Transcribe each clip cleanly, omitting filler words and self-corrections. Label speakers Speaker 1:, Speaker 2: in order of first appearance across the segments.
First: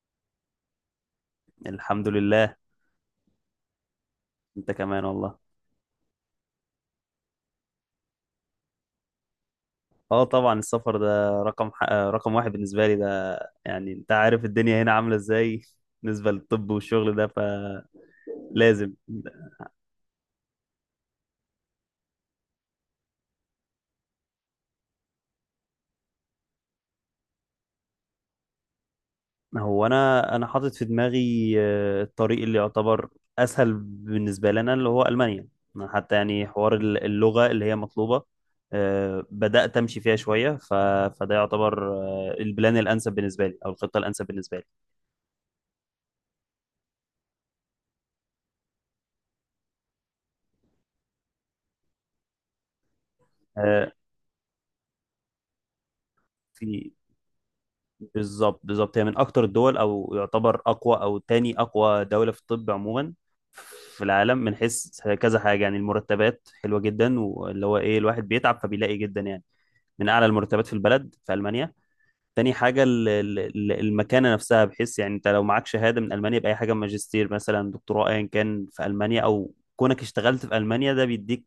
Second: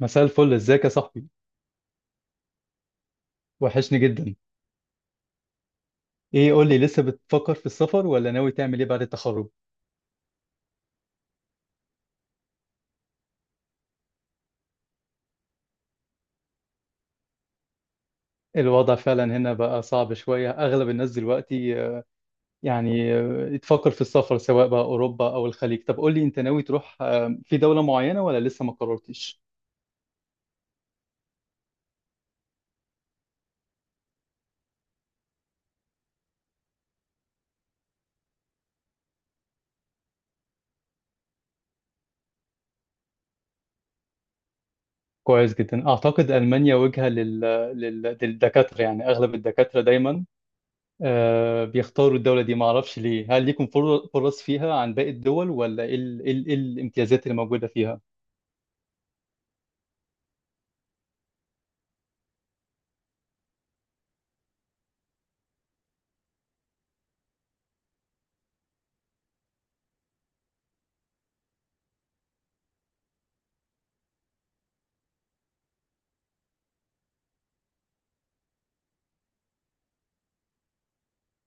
Speaker 1: مساء الفل، ازيك يا صاحبي؟
Speaker 2: الحمد لله.
Speaker 1: وحشني جدا.
Speaker 2: انت كمان والله.
Speaker 1: ايه، قول لي، لسه بتفكر في السفر ولا ناوي تعمل ايه بعد التخرج؟
Speaker 2: اه، طبعا السفر ده رقم ح... آه، رقم واحد بالنسبه لي ده، يعني انت عارف الدنيا هنا عامله ازاي بالنسبه للطب والشغل ده، فلازم.
Speaker 1: الوضع فعلا هنا بقى صعب شوية. اغلب الناس دلوقتي يعني تفكر في السفر سواء بقى اوروبا او الخليج. طب قول لي، انت ناوي تروح في دولة معينة ولا لسه ما قررتش؟
Speaker 2: هو انا حاطط في دماغي الطريق اللي يعتبر اسهل بالنسبه لنا اللي هو المانيا. أنا حتى يعني حوار اللغه اللي هي مطلوبه، بدات امشي فيها شويه، فده يعتبر البلان الانسب بالنسبه لي او الخطه الانسب بالنسبه لي.
Speaker 1: كويس جدا. اعتقد المانيا وجهة للدكاترة، يعني اغلب الدكاترة دايما بيختاروا الدولة دي. ما اعرفش ليه، هل ليكم
Speaker 2: آه،
Speaker 1: فرص فيها عن باقي الدول، ولا ايه إيه
Speaker 2: في.
Speaker 1: الامتيازات اللي موجودة فيها؟
Speaker 2: بالظبط بالظبط، هي من اكتر الدول، او يعتبر اقوى او تاني اقوى دولة في الطب عموما في العالم، من حيث كذا حاجة. يعني المرتبات حلوة جدا، واللي هو ايه الواحد بيتعب فبيلاقي جدا، يعني من اعلى المرتبات في البلد في المانيا. تاني حاجة المكانة نفسها، بحيث يعني انت لو معاك شهادة من المانيا بأي حاجة، ماجستير مثلا، دكتوراه، ايا كان في المانيا، او كونك اشتغلت في المانيا، ده بيديك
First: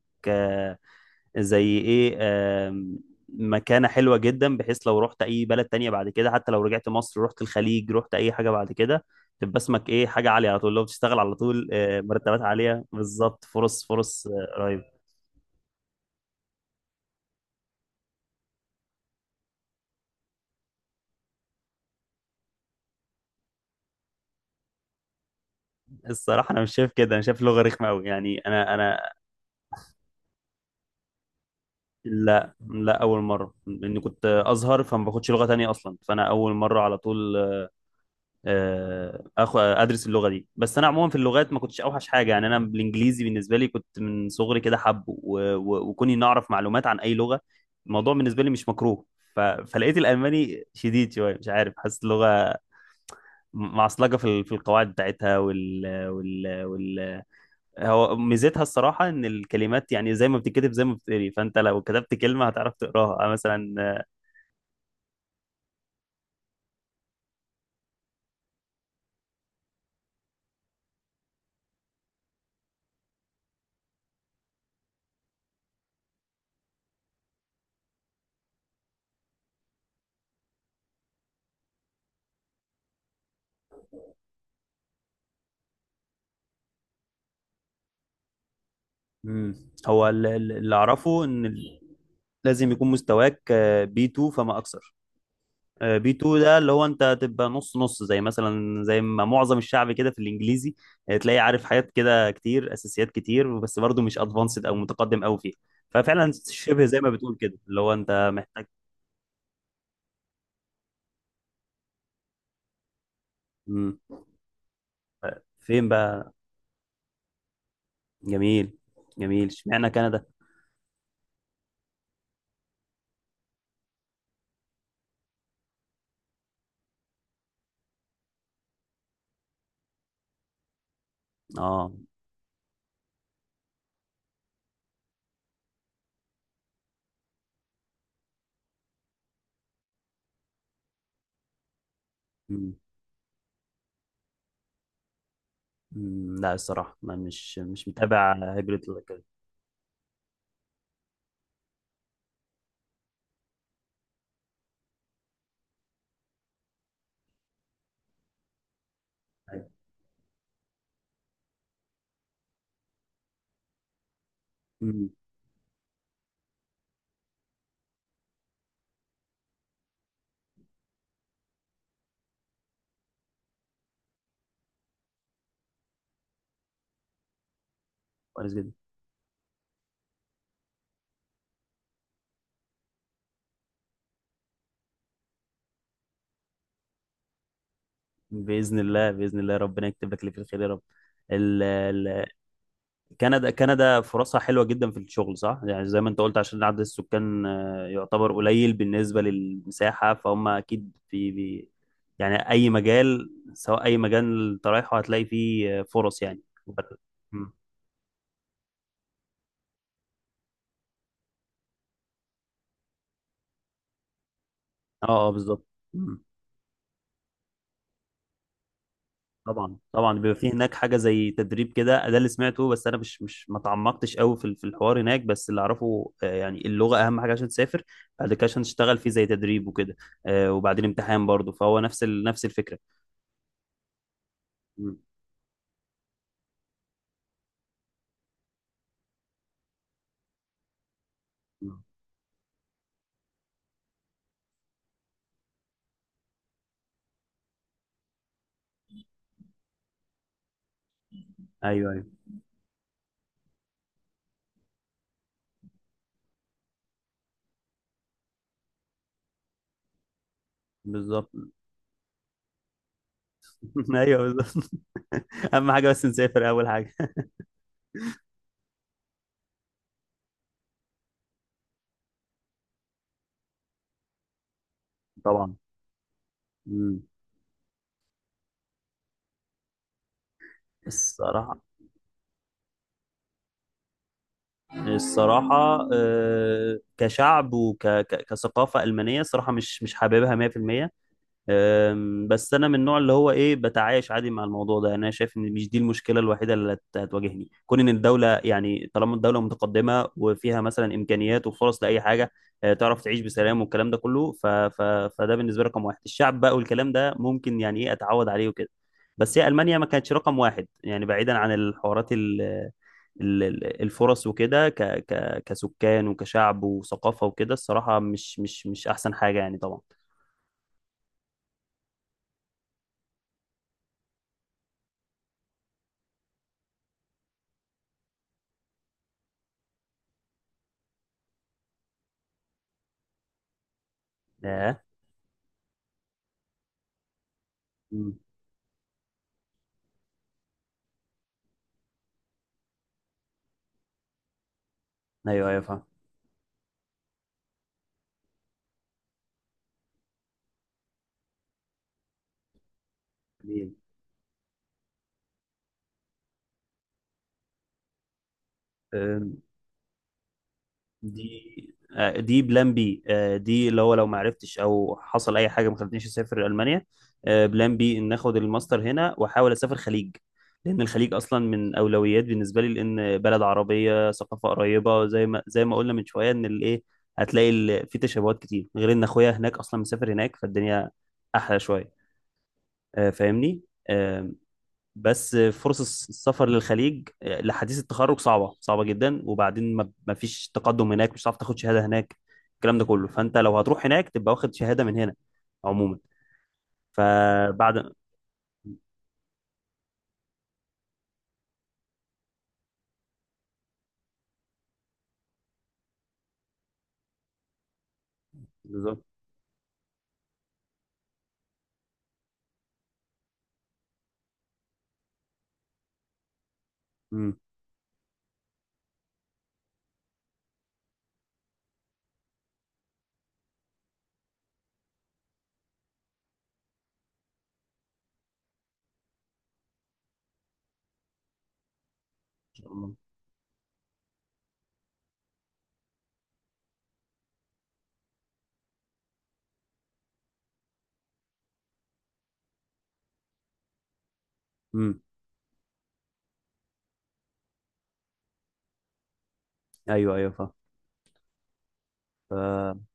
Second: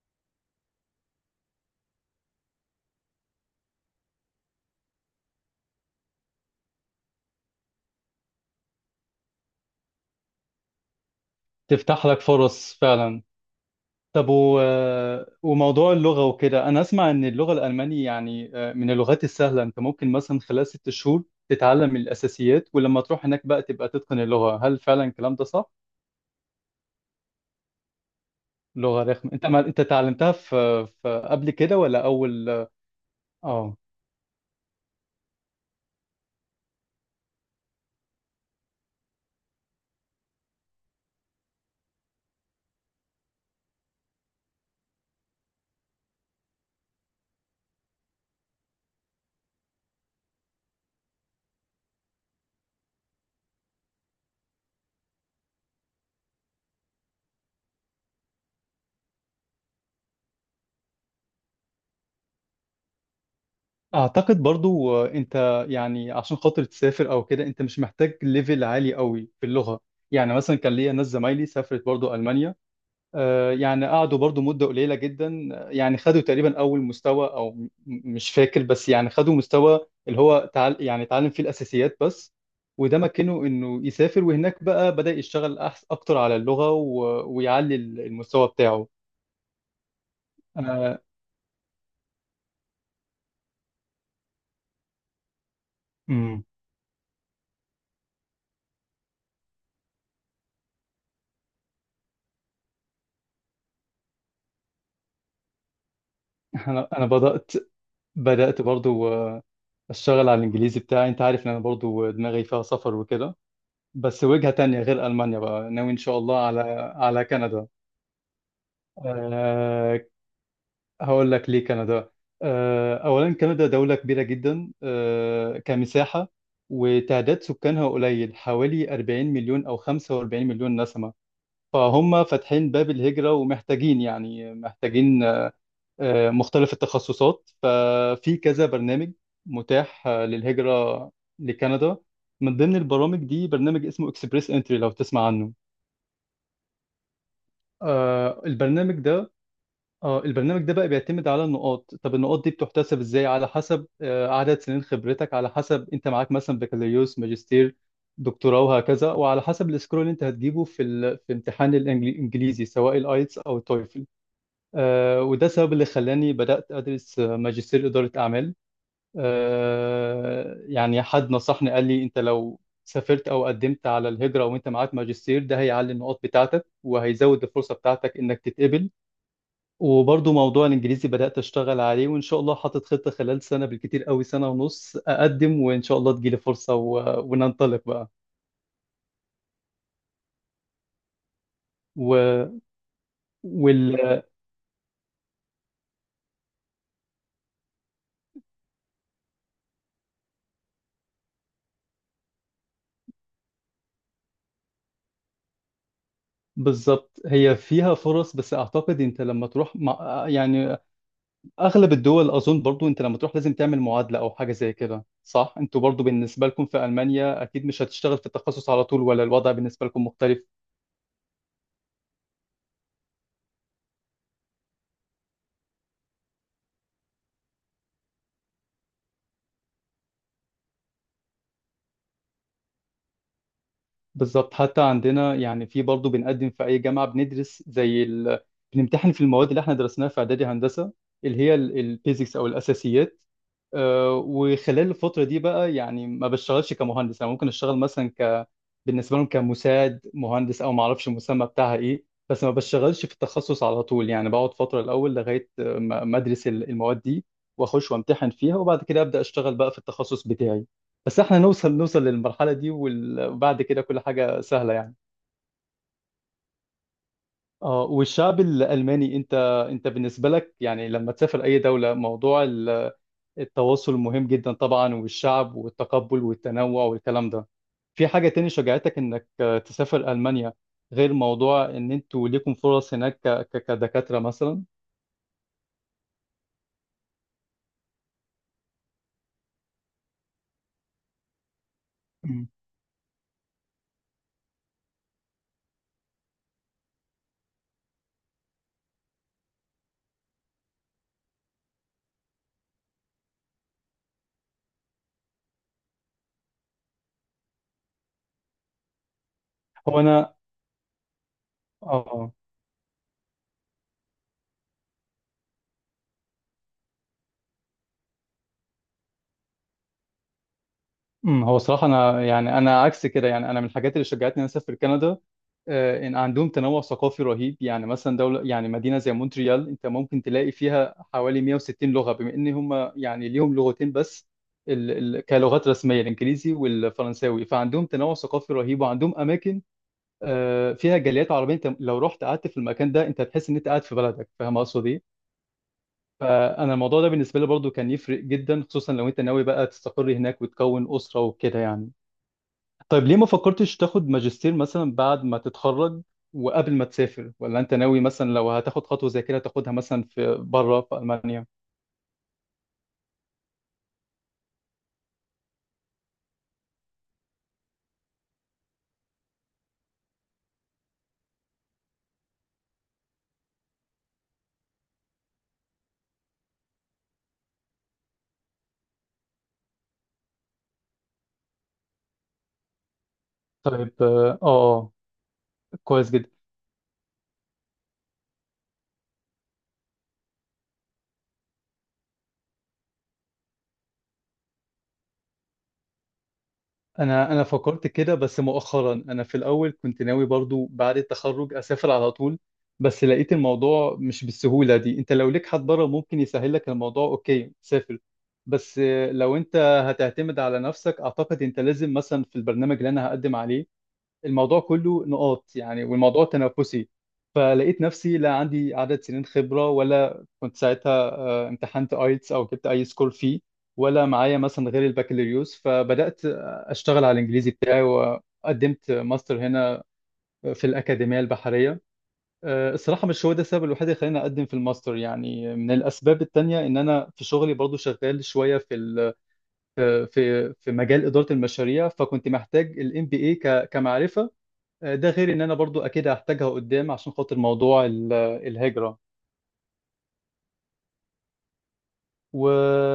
Speaker 2: زي ايه، مكانة حلوة جدا، بحيث لو رحت اي بلد تانية بعد كده، حتى لو رجعت مصر، رحت الخليج، رحت اي حاجة بعد كده، تبقى اسمك ايه، حاجة عالية على طول. لو بتشتغل على طول،
Speaker 1: تفتح لك
Speaker 2: مرتبات
Speaker 1: فرص
Speaker 2: عالية
Speaker 1: فعلا.
Speaker 2: بالظبط، فرص فرص
Speaker 1: طب و...
Speaker 2: رهيبة.
Speaker 1: آه، وموضوع اللغة وكده. أنا أسمع إن اللغة الألمانية يعني من اللغات السهلة، أنت ممكن مثلا خلال 6 شهور تتعلم الأساسيات، ولما تروح هناك بقى تبقى تتقن اللغة. هل فعلا الكلام ده صح؟
Speaker 2: الصراحة انا مش شايف كده، انا شايف لغة رخمة قوي، يعني انا
Speaker 1: لغة
Speaker 2: انا
Speaker 1: رخمة! أنت ما... أنت اتعلمتها في قبل كده ولا أول؟
Speaker 2: لا لا، اول مرة،
Speaker 1: آه
Speaker 2: لاني كنت ازهر فما باخدش لغة تانية اصلا، فانا اول مرة على طول آه، آه، اخ ادرس اللغه دي. بس انا عموما في اللغات ما كنتش اوحش حاجه. يعني انا بالانجليزي بالنسبه لي كنت من صغري كده حب، وكوني نعرف معلومات عن اي لغه، الموضوع بالنسبه لي مش مكروه. فلقيت الالماني شديد شويه، مش عارف، حاسس اللغه معصلجه في في القواعد بتاعتها وال وال وال هو ميزتها الصراحه ان الكلمات يعني زي ما بتتكتب زي ما بتتقري، فانت لو كتبت كلمه هتعرف تقراها. أنا مثلا.
Speaker 1: أعتقد برضو، أنت يعني عشان خاطر تسافر أو كده أنت مش محتاج ليفل عالي قوي في اللغة. يعني مثلا كان ليا ناس زمايلي سافرت برضو ألمانيا، يعني قعدوا برضو مدة قليلة جدا، يعني خدوا تقريبا أول مستوى أو مش فاكر، بس يعني خدوا مستوى اللي هو تعال يعني اتعلم فيه الأساسيات بس. وده مكنه إنه يسافر، وهناك بقى بدأ يشتغل، أحس أكتر على اللغة و... ويعلي المستوى بتاعه.
Speaker 2: مم. هو اللي
Speaker 1: أنا
Speaker 2: اعرفه ان لازم يكون مستواك بي 2 فما اكثر. بي 2
Speaker 1: مم.
Speaker 2: ده اللي هو انت تبقى نص نص، زي مثلا زي ما معظم الشعب كده في الانجليزي، تلاقي عارف حاجات كده كتير، اساسيات كتير، بس برضه مش ادفانسد او متقدم قوي فيها. ففعلا شبه
Speaker 1: أنا
Speaker 2: زي
Speaker 1: أنا
Speaker 2: ما بتقول كده، اللي هو انت
Speaker 1: بدأت
Speaker 2: محتاج.
Speaker 1: برضو أشتغل على الإنجليزي بتاعي. أنت عارف إن أنا برضو دماغي فيها سفر وكده.
Speaker 2: مم.
Speaker 1: بس وجهة تانية غير ألمانيا، بقى
Speaker 2: فين
Speaker 1: ناوي إن شاء
Speaker 2: بقى؟
Speaker 1: الله على كندا.
Speaker 2: جميل. جميل، اشمعنى
Speaker 1: آه،
Speaker 2: كندا؟
Speaker 1: هقول لك ليه كندا. أولا كندا دولة كبيرة جدا كمساحة، وتعداد سكانها قليل، حوالي 40 مليون أو 45 مليون نسمة.
Speaker 2: اه.
Speaker 1: فهم فاتحين باب الهجرة، ومحتاجين، يعني محتاجين مختلف التخصصات. ففي كذا برنامج متاح للهجرة لكندا. من
Speaker 2: مم.
Speaker 1: ضمن البرامج دي برنامج اسمه اكسبريس انتري، لو تسمع عنه.
Speaker 2: مم. لا، الصراحه انا مش متابع
Speaker 1: آه،
Speaker 2: هجرة
Speaker 1: البرنامج
Speaker 2: ولا كده.
Speaker 1: ده اه البرنامج ده بقى بيعتمد على النقاط. طب النقاط دي بتحتسب ازاي؟ على حسب عدد سنين خبرتك، على حسب انت معاك مثلا بكالوريوس، ماجستير، دكتوراه وهكذا، وعلى
Speaker 2: أيوة.
Speaker 1: حسب السكور اللي انت هتجيبه في امتحان الانجليزي، سواء الايتس او التويفل.
Speaker 2: مم.
Speaker 1: وده السبب اللي خلاني بدأت ادرس ماجستير إدارة اعمال. يعني حد نصحني، قال لي انت لو سافرت او قدمت على الهجرة وانت معاك ماجستير، ده هيعلي النقاط بتاعتك وهيزود الفرصة بتاعتك انك
Speaker 2: كويس جدا.
Speaker 1: تتقبل. وبرضو موضوع الانجليزي بدأت اشتغل عليه، وان شاء الله حاطط خطة خلال سنة، بالكتير قوي سنة ونص، اقدم وان شاء الله تجيلي فرصة و... وننطلق بقى.
Speaker 2: باذن الله، باذن الله، ربنا يكتب لك اللي في الخير يا رب. ال- ال-
Speaker 1: و...
Speaker 2: كندا كندا
Speaker 1: وال...
Speaker 2: فرصها حلوة جدا في الشغل، صح؟ يعني زي ما انت قلت، عشان عدد السكان يعتبر قليل بالنسبة للمساحة، فهم أكيد في بي. يعني أي مجال، سواء أي مجال انت رايحه، هتلاقي فيه فرص يعني.
Speaker 1: بالظبط،
Speaker 2: مم.
Speaker 1: هي فيها فرص. بس اعتقد انت لما تروح يعني اغلب الدول، اظن برضو انت لما تروح لازم تعمل معادلة او حاجة زي كده،
Speaker 2: اه اه،
Speaker 1: صح؟
Speaker 2: بالظبط.
Speaker 1: انتوا برضو
Speaker 2: مم.
Speaker 1: بالنسبة لكم في المانيا اكيد مش هتشتغل في التخصص على طول، ولا الوضع
Speaker 2: طبعا
Speaker 1: بالنسبة لكم
Speaker 2: طبعا، بيبقى
Speaker 1: مختلف؟
Speaker 2: فيه هناك حاجة زي تدريب كده، ده اللي سمعته، بس أنا مش ما تعمقتش قوي في الحوار هناك، بس اللي أعرفه يعني اللغة أهم حاجة عشان تسافر، بعد كده عشان تشتغل فيه زي تدريب وكده، وبعدين امتحان برضه، فهو نفس الفكرة.
Speaker 1: بالظبط، حتى عندنا يعني في برضه بنقدم في أي جامعة بندرس بنمتحن في المواد اللي احنا درسناها في إعدادي هندسة، اللي هي البيزكس أو الأساسيات. وخلال الفترة دي بقى يعني ما بشتغلش كمهندس، أنا ممكن أشتغل مثلا بالنسبه لهم كمساعد مهندس، او ما اعرفش المسمى بتاعها
Speaker 2: ايوه
Speaker 1: ايه،
Speaker 2: ايوه،
Speaker 1: بس ما بشتغلش في التخصص على طول. يعني بقعد فتره الاول لغايه ما ادرس المواد دي، واخش وامتحن فيها، وبعد كده ابدا اشتغل بقى في التخصص بتاعي. بس
Speaker 2: بالظبط.
Speaker 1: احنا نوصل للمرحله دي، وال- وبعد كده كل
Speaker 2: ايوه،
Speaker 1: حاجه
Speaker 2: بالظبط.
Speaker 1: سهله يعني.
Speaker 2: اهم حاجه بس نسافر اول حاجه.
Speaker 1: اه، والشعب الالماني، انت بالنسبه لك يعني لما تسافر اي دوله، موضوع التواصل مهم جدا طبعا،
Speaker 2: طبعا.
Speaker 1: والشعب والتقبل والتنوع
Speaker 2: مم.
Speaker 1: والكلام ده. في حاجة تاني شجعتك انك تسافر ألمانيا، غير
Speaker 2: الصراحه
Speaker 1: موضوع ان انتوا ليكم فرص هناك كدكاترة مثلا؟
Speaker 2: الصراحه، كشعب وكثقافه المانيه، الصراحه مش حاببها 100%.
Speaker 1: مم.
Speaker 2: بس انا من النوع اللي هو ايه، بتعايش عادي مع الموضوع ده. يعني انا شايف ان مش دي المشكله الوحيده اللي هتواجهني، كون ان الدوله يعني، طالما الدوله متقدمه وفيها مثلا امكانيات وفرص لاي حاجه، تعرف تعيش بسلام والكلام ده كله، فده بالنسبه لي رقم واحد. الشعب بقى والكلام ده ممكن يعني ايه، اتعود عليه وكده. بس هي المانيا ما
Speaker 1: هو
Speaker 2: كانتش
Speaker 1: انا
Speaker 2: رقم واحد، يعني بعيدا عن
Speaker 1: اه
Speaker 2: الحوارات
Speaker 1: آه.
Speaker 2: الفرص وكده، كسكان وكشعب وثقافه وكده، الصراحه مش احسن حاجه يعني، طبعا.
Speaker 1: هو صراحة، أنا يعني أنا عكس كده. يعني أنا من الحاجات اللي شجعتني إن أنا أسافر كندا، إن عندهم تنوع ثقافي رهيب. يعني مثلا دولة يعني مدينة زي مونتريال، أنت ممكن تلاقي فيها حوالي 160 لغة، بما إن هم يعني ليهم لغتين بس
Speaker 2: آه.
Speaker 1: ال ال كلغات رسمية، الإنجليزي والفرنساوي. فعندهم تنوع ثقافي رهيب، وعندهم أماكن فيها جاليات عربية. أنت لو رحت قعدت في المكان ده، أنت هتحس إن أنت قاعد في بلدك. فاهم أقصد إيه؟
Speaker 2: ايوه ايوه، فاهم.
Speaker 1: فأنا الموضوع ده بالنسبة لي برضو كان يفرق جدا، خصوصا لو أنت ناوي بقى تستقر هناك وتكون أسرة وكده يعني. طيب، ليه ما
Speaker 2: دي
Speaker 1: فكرتش تاخد ماجستير مثلا بعد ما تتخرج وقبل ما تسافر، ولا انت ناوي مثلا لو هتاخد خطوة زي
Speaker 2: أم،
Speaker 1: كده تاخدها مثلا في بره في ألمانيا؟
Speaker 2: دي دي بلان بي، دي اللي هو لو ما عرفتش او حصل اي حاجه ما خلتنيش اسافر المانيا. بلان بي ان اخد الماستر هنا واحاول اسافر خليج، لان الخليج اصلا من اولويات بالنسبه لي، لان بلد عربيه، ثقافه قريبه، زي ما قلنا من شويه ان الايه، هتلاقي في تشابهات كتير، غير ان اخويا هناك اصلا مسافر هناك، فالدنيا احلى شويه. فاهمني؟
Speaker 1: طيب، اه.
Speaker 2: بس فرص
Speaker 1: كويس جدا.
Speaker 2: السفر للخليج لحديث التخرج صعبة صعبة جدا. وبعدين ما فيش تقدم هناك، مش هتعرف تاخد شهادة هناك الكلام ده كله. فأنت لو هتروح هناك تبقى واخد شهادة من هنا عموما،
Speaker 1: انا فكرت
Speaker 2: فبعد.
Speaker 1: كده بس مؤخرا، انا في الاول كنت ناوي برضو بعد التخرج اسافر على طول. بس لقيت الموضوع مش بالسهولة دي. انت لو ليك حد بره ممكن يسهل لك الموضوع، اوكي، سافر. بس
Speaker 2: بالظبط.
Speaker 1: لو انت هتعتمد على نفسك، اعتقد انت لازم مثلا في البرنامج اللي انا هقدم عليه، الموضوع كله نقاط يعني، والموضوع تنافسي.
Speaker 2: ان
Speaker 1: فلقيت نفسي لا عندي عدد سنين خبرة، ولا كنت ساعتها امتحنت ايتس او جبت اي سكور فيه، ولا معايا مثلا غير البكالوريوس. فبدأت اشتغل على الانجليزي بتاعي، وقدمت ماستر هنا في الأكاديمية البحرية.
Speaker 2: شاء الله.
Speaker 1: الصراحة مش هو ده السبب الوحيد اللي خلاني أقدم في الماستر. يعني من الأسباب التانية إن أنا في شغلي برضو شغال شوية في في مجال إدارة المشاريع، فكنت محتاج ال MBA كمعرفة.
Speaker 2: امم
Speaker 1: ده غير ان انا برضو اكيد هحتاجها قدام عشان خاطر موضوع الهجرة
Speaker 2: ايوه ايوه،
Speaker 1: و...
Speaker 2: فاهم.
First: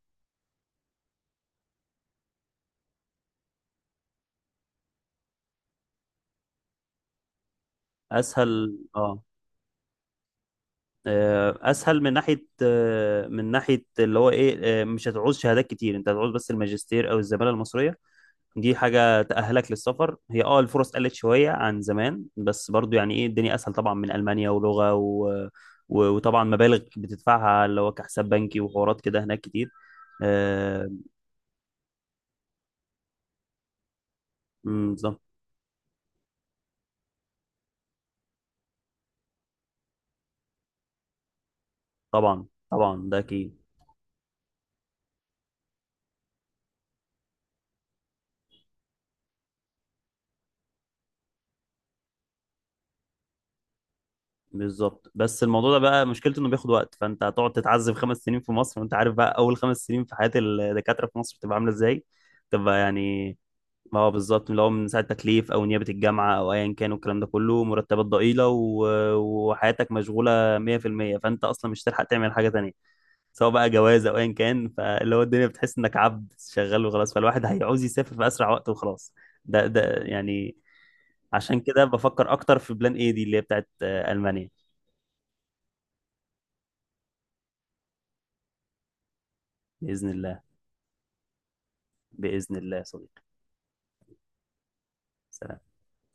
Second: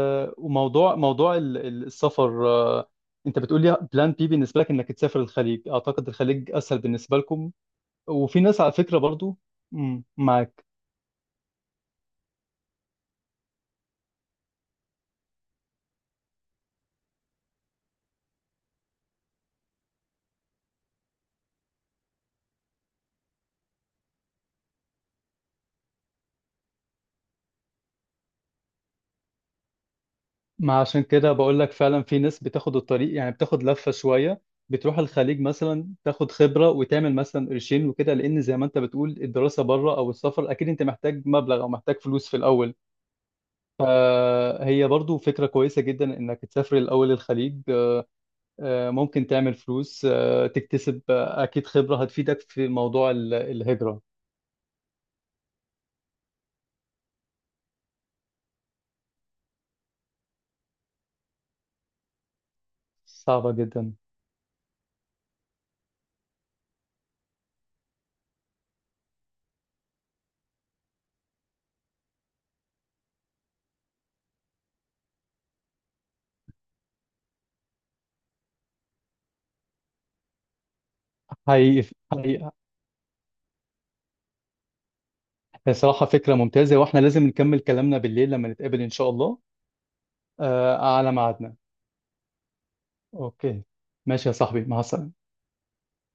Speaker 1: وموضوع السفر. انت بتقول لي بلان بي بالنسبة لك انك تسافر الخليج. اعتقد الخليج اسهل بالنسبة لكم، وفي ناس على
Speaker 2: فأسهل،
Speaker 1: فكرة
Speaker 2: اه،
Speaker 1: برضو. مم، معاك.
Speaker 2: اسهل من ناحيه، من ناحيه اللي هو ايه، مش هتعوز شهادات كتير، انت هتعوز بس الماجستير او الزماله المصريه، دي حاجة تأهلك للسفر. هي اه، الفرص قلت شوية عن زمان، بس برضو يعني ايه، الدنيا أسهل طبعا من ألمانيا ولغة، وطبعا مبالغ بتدفعها اللي هو كحساب بنكي وحوارات كده هناك كتير.
Speaker 1: ما
Speaker 2: آه،
Speaker 1: عشان كده بقول لك، فعلا في ناس بتاخد الطريق يعني بتاخد لفة شوية،
Speaker 2: أمم،
Speaker 1: بتروح
Speaker 2: بالظبط.
Speaker 1: الخليج مثلا، تاخد خبرة وتعمل مثلا قرشين وكده، لان زي ما انت بتقول الدراسة بره او السفر اكيد انت محتاج مبلغ او محتاج فلوس في
Speaker 2: طبعا
Speaker 1: الاول.
Speaker 2: طبعا، ده أكيد.
Speaker 1: فهي برضو فكرة كويسة جدا إنك تسافر الأول الخليج. ممكن تعمل فلوس، تكتسب أكيد خبرة هتفيدك في موضوع الهجرة.
Speaker 2: بالظبط. بس الموضوع ده بقى مشكلته إنه بياخد وقت، فأنت هتقعد تتعذب 5 سنين في مصر، وأنت عارف بقى أول 5 سنين في حياة الدكاترة في مصر بتبقى عاملة إزاي. تبقى يعني،
Speaker 1: صعبة جدا.
Speaker 2: ما هو بالظبط، اللي هو من ساعة تكليف أو نيابة الجامعة أو أيا كان، والكلام ده كله مرتبات ضئيلة، وحياتك مشغولة 100%. فأنت أصلا مش هتلحق تعمل حاجة تانية، سواء بقى جواز أو أيا كان، فاللي هو الدنيا بتحس إنك عبد شغال وخلاص، فالواحد هيعوز يسافر في أسرع وقت وخلاص. ده يعني، عشان كده
Speaker 1: حقيقي
Speaker 2: بفكر
Speaker 1: حقيقي،
Speaker 2: أكتر في بلان إيه، دي اللي هي بتاعت ألمانيا.
Speaker 1: هي صراحة فكرة ممتازة، وإحنا لازم نكمل كلامنا بالليل لما نتقابل إن شاء الله.
Speaker 2: بإذن الله،
Speaker 1: على ميعادنا.
Speaker 2: بإذن الله يا صديقي.
Speaker 1: أوكي. ماشي يا صاحبي، مع السلامة.
Speaker 2: سلام.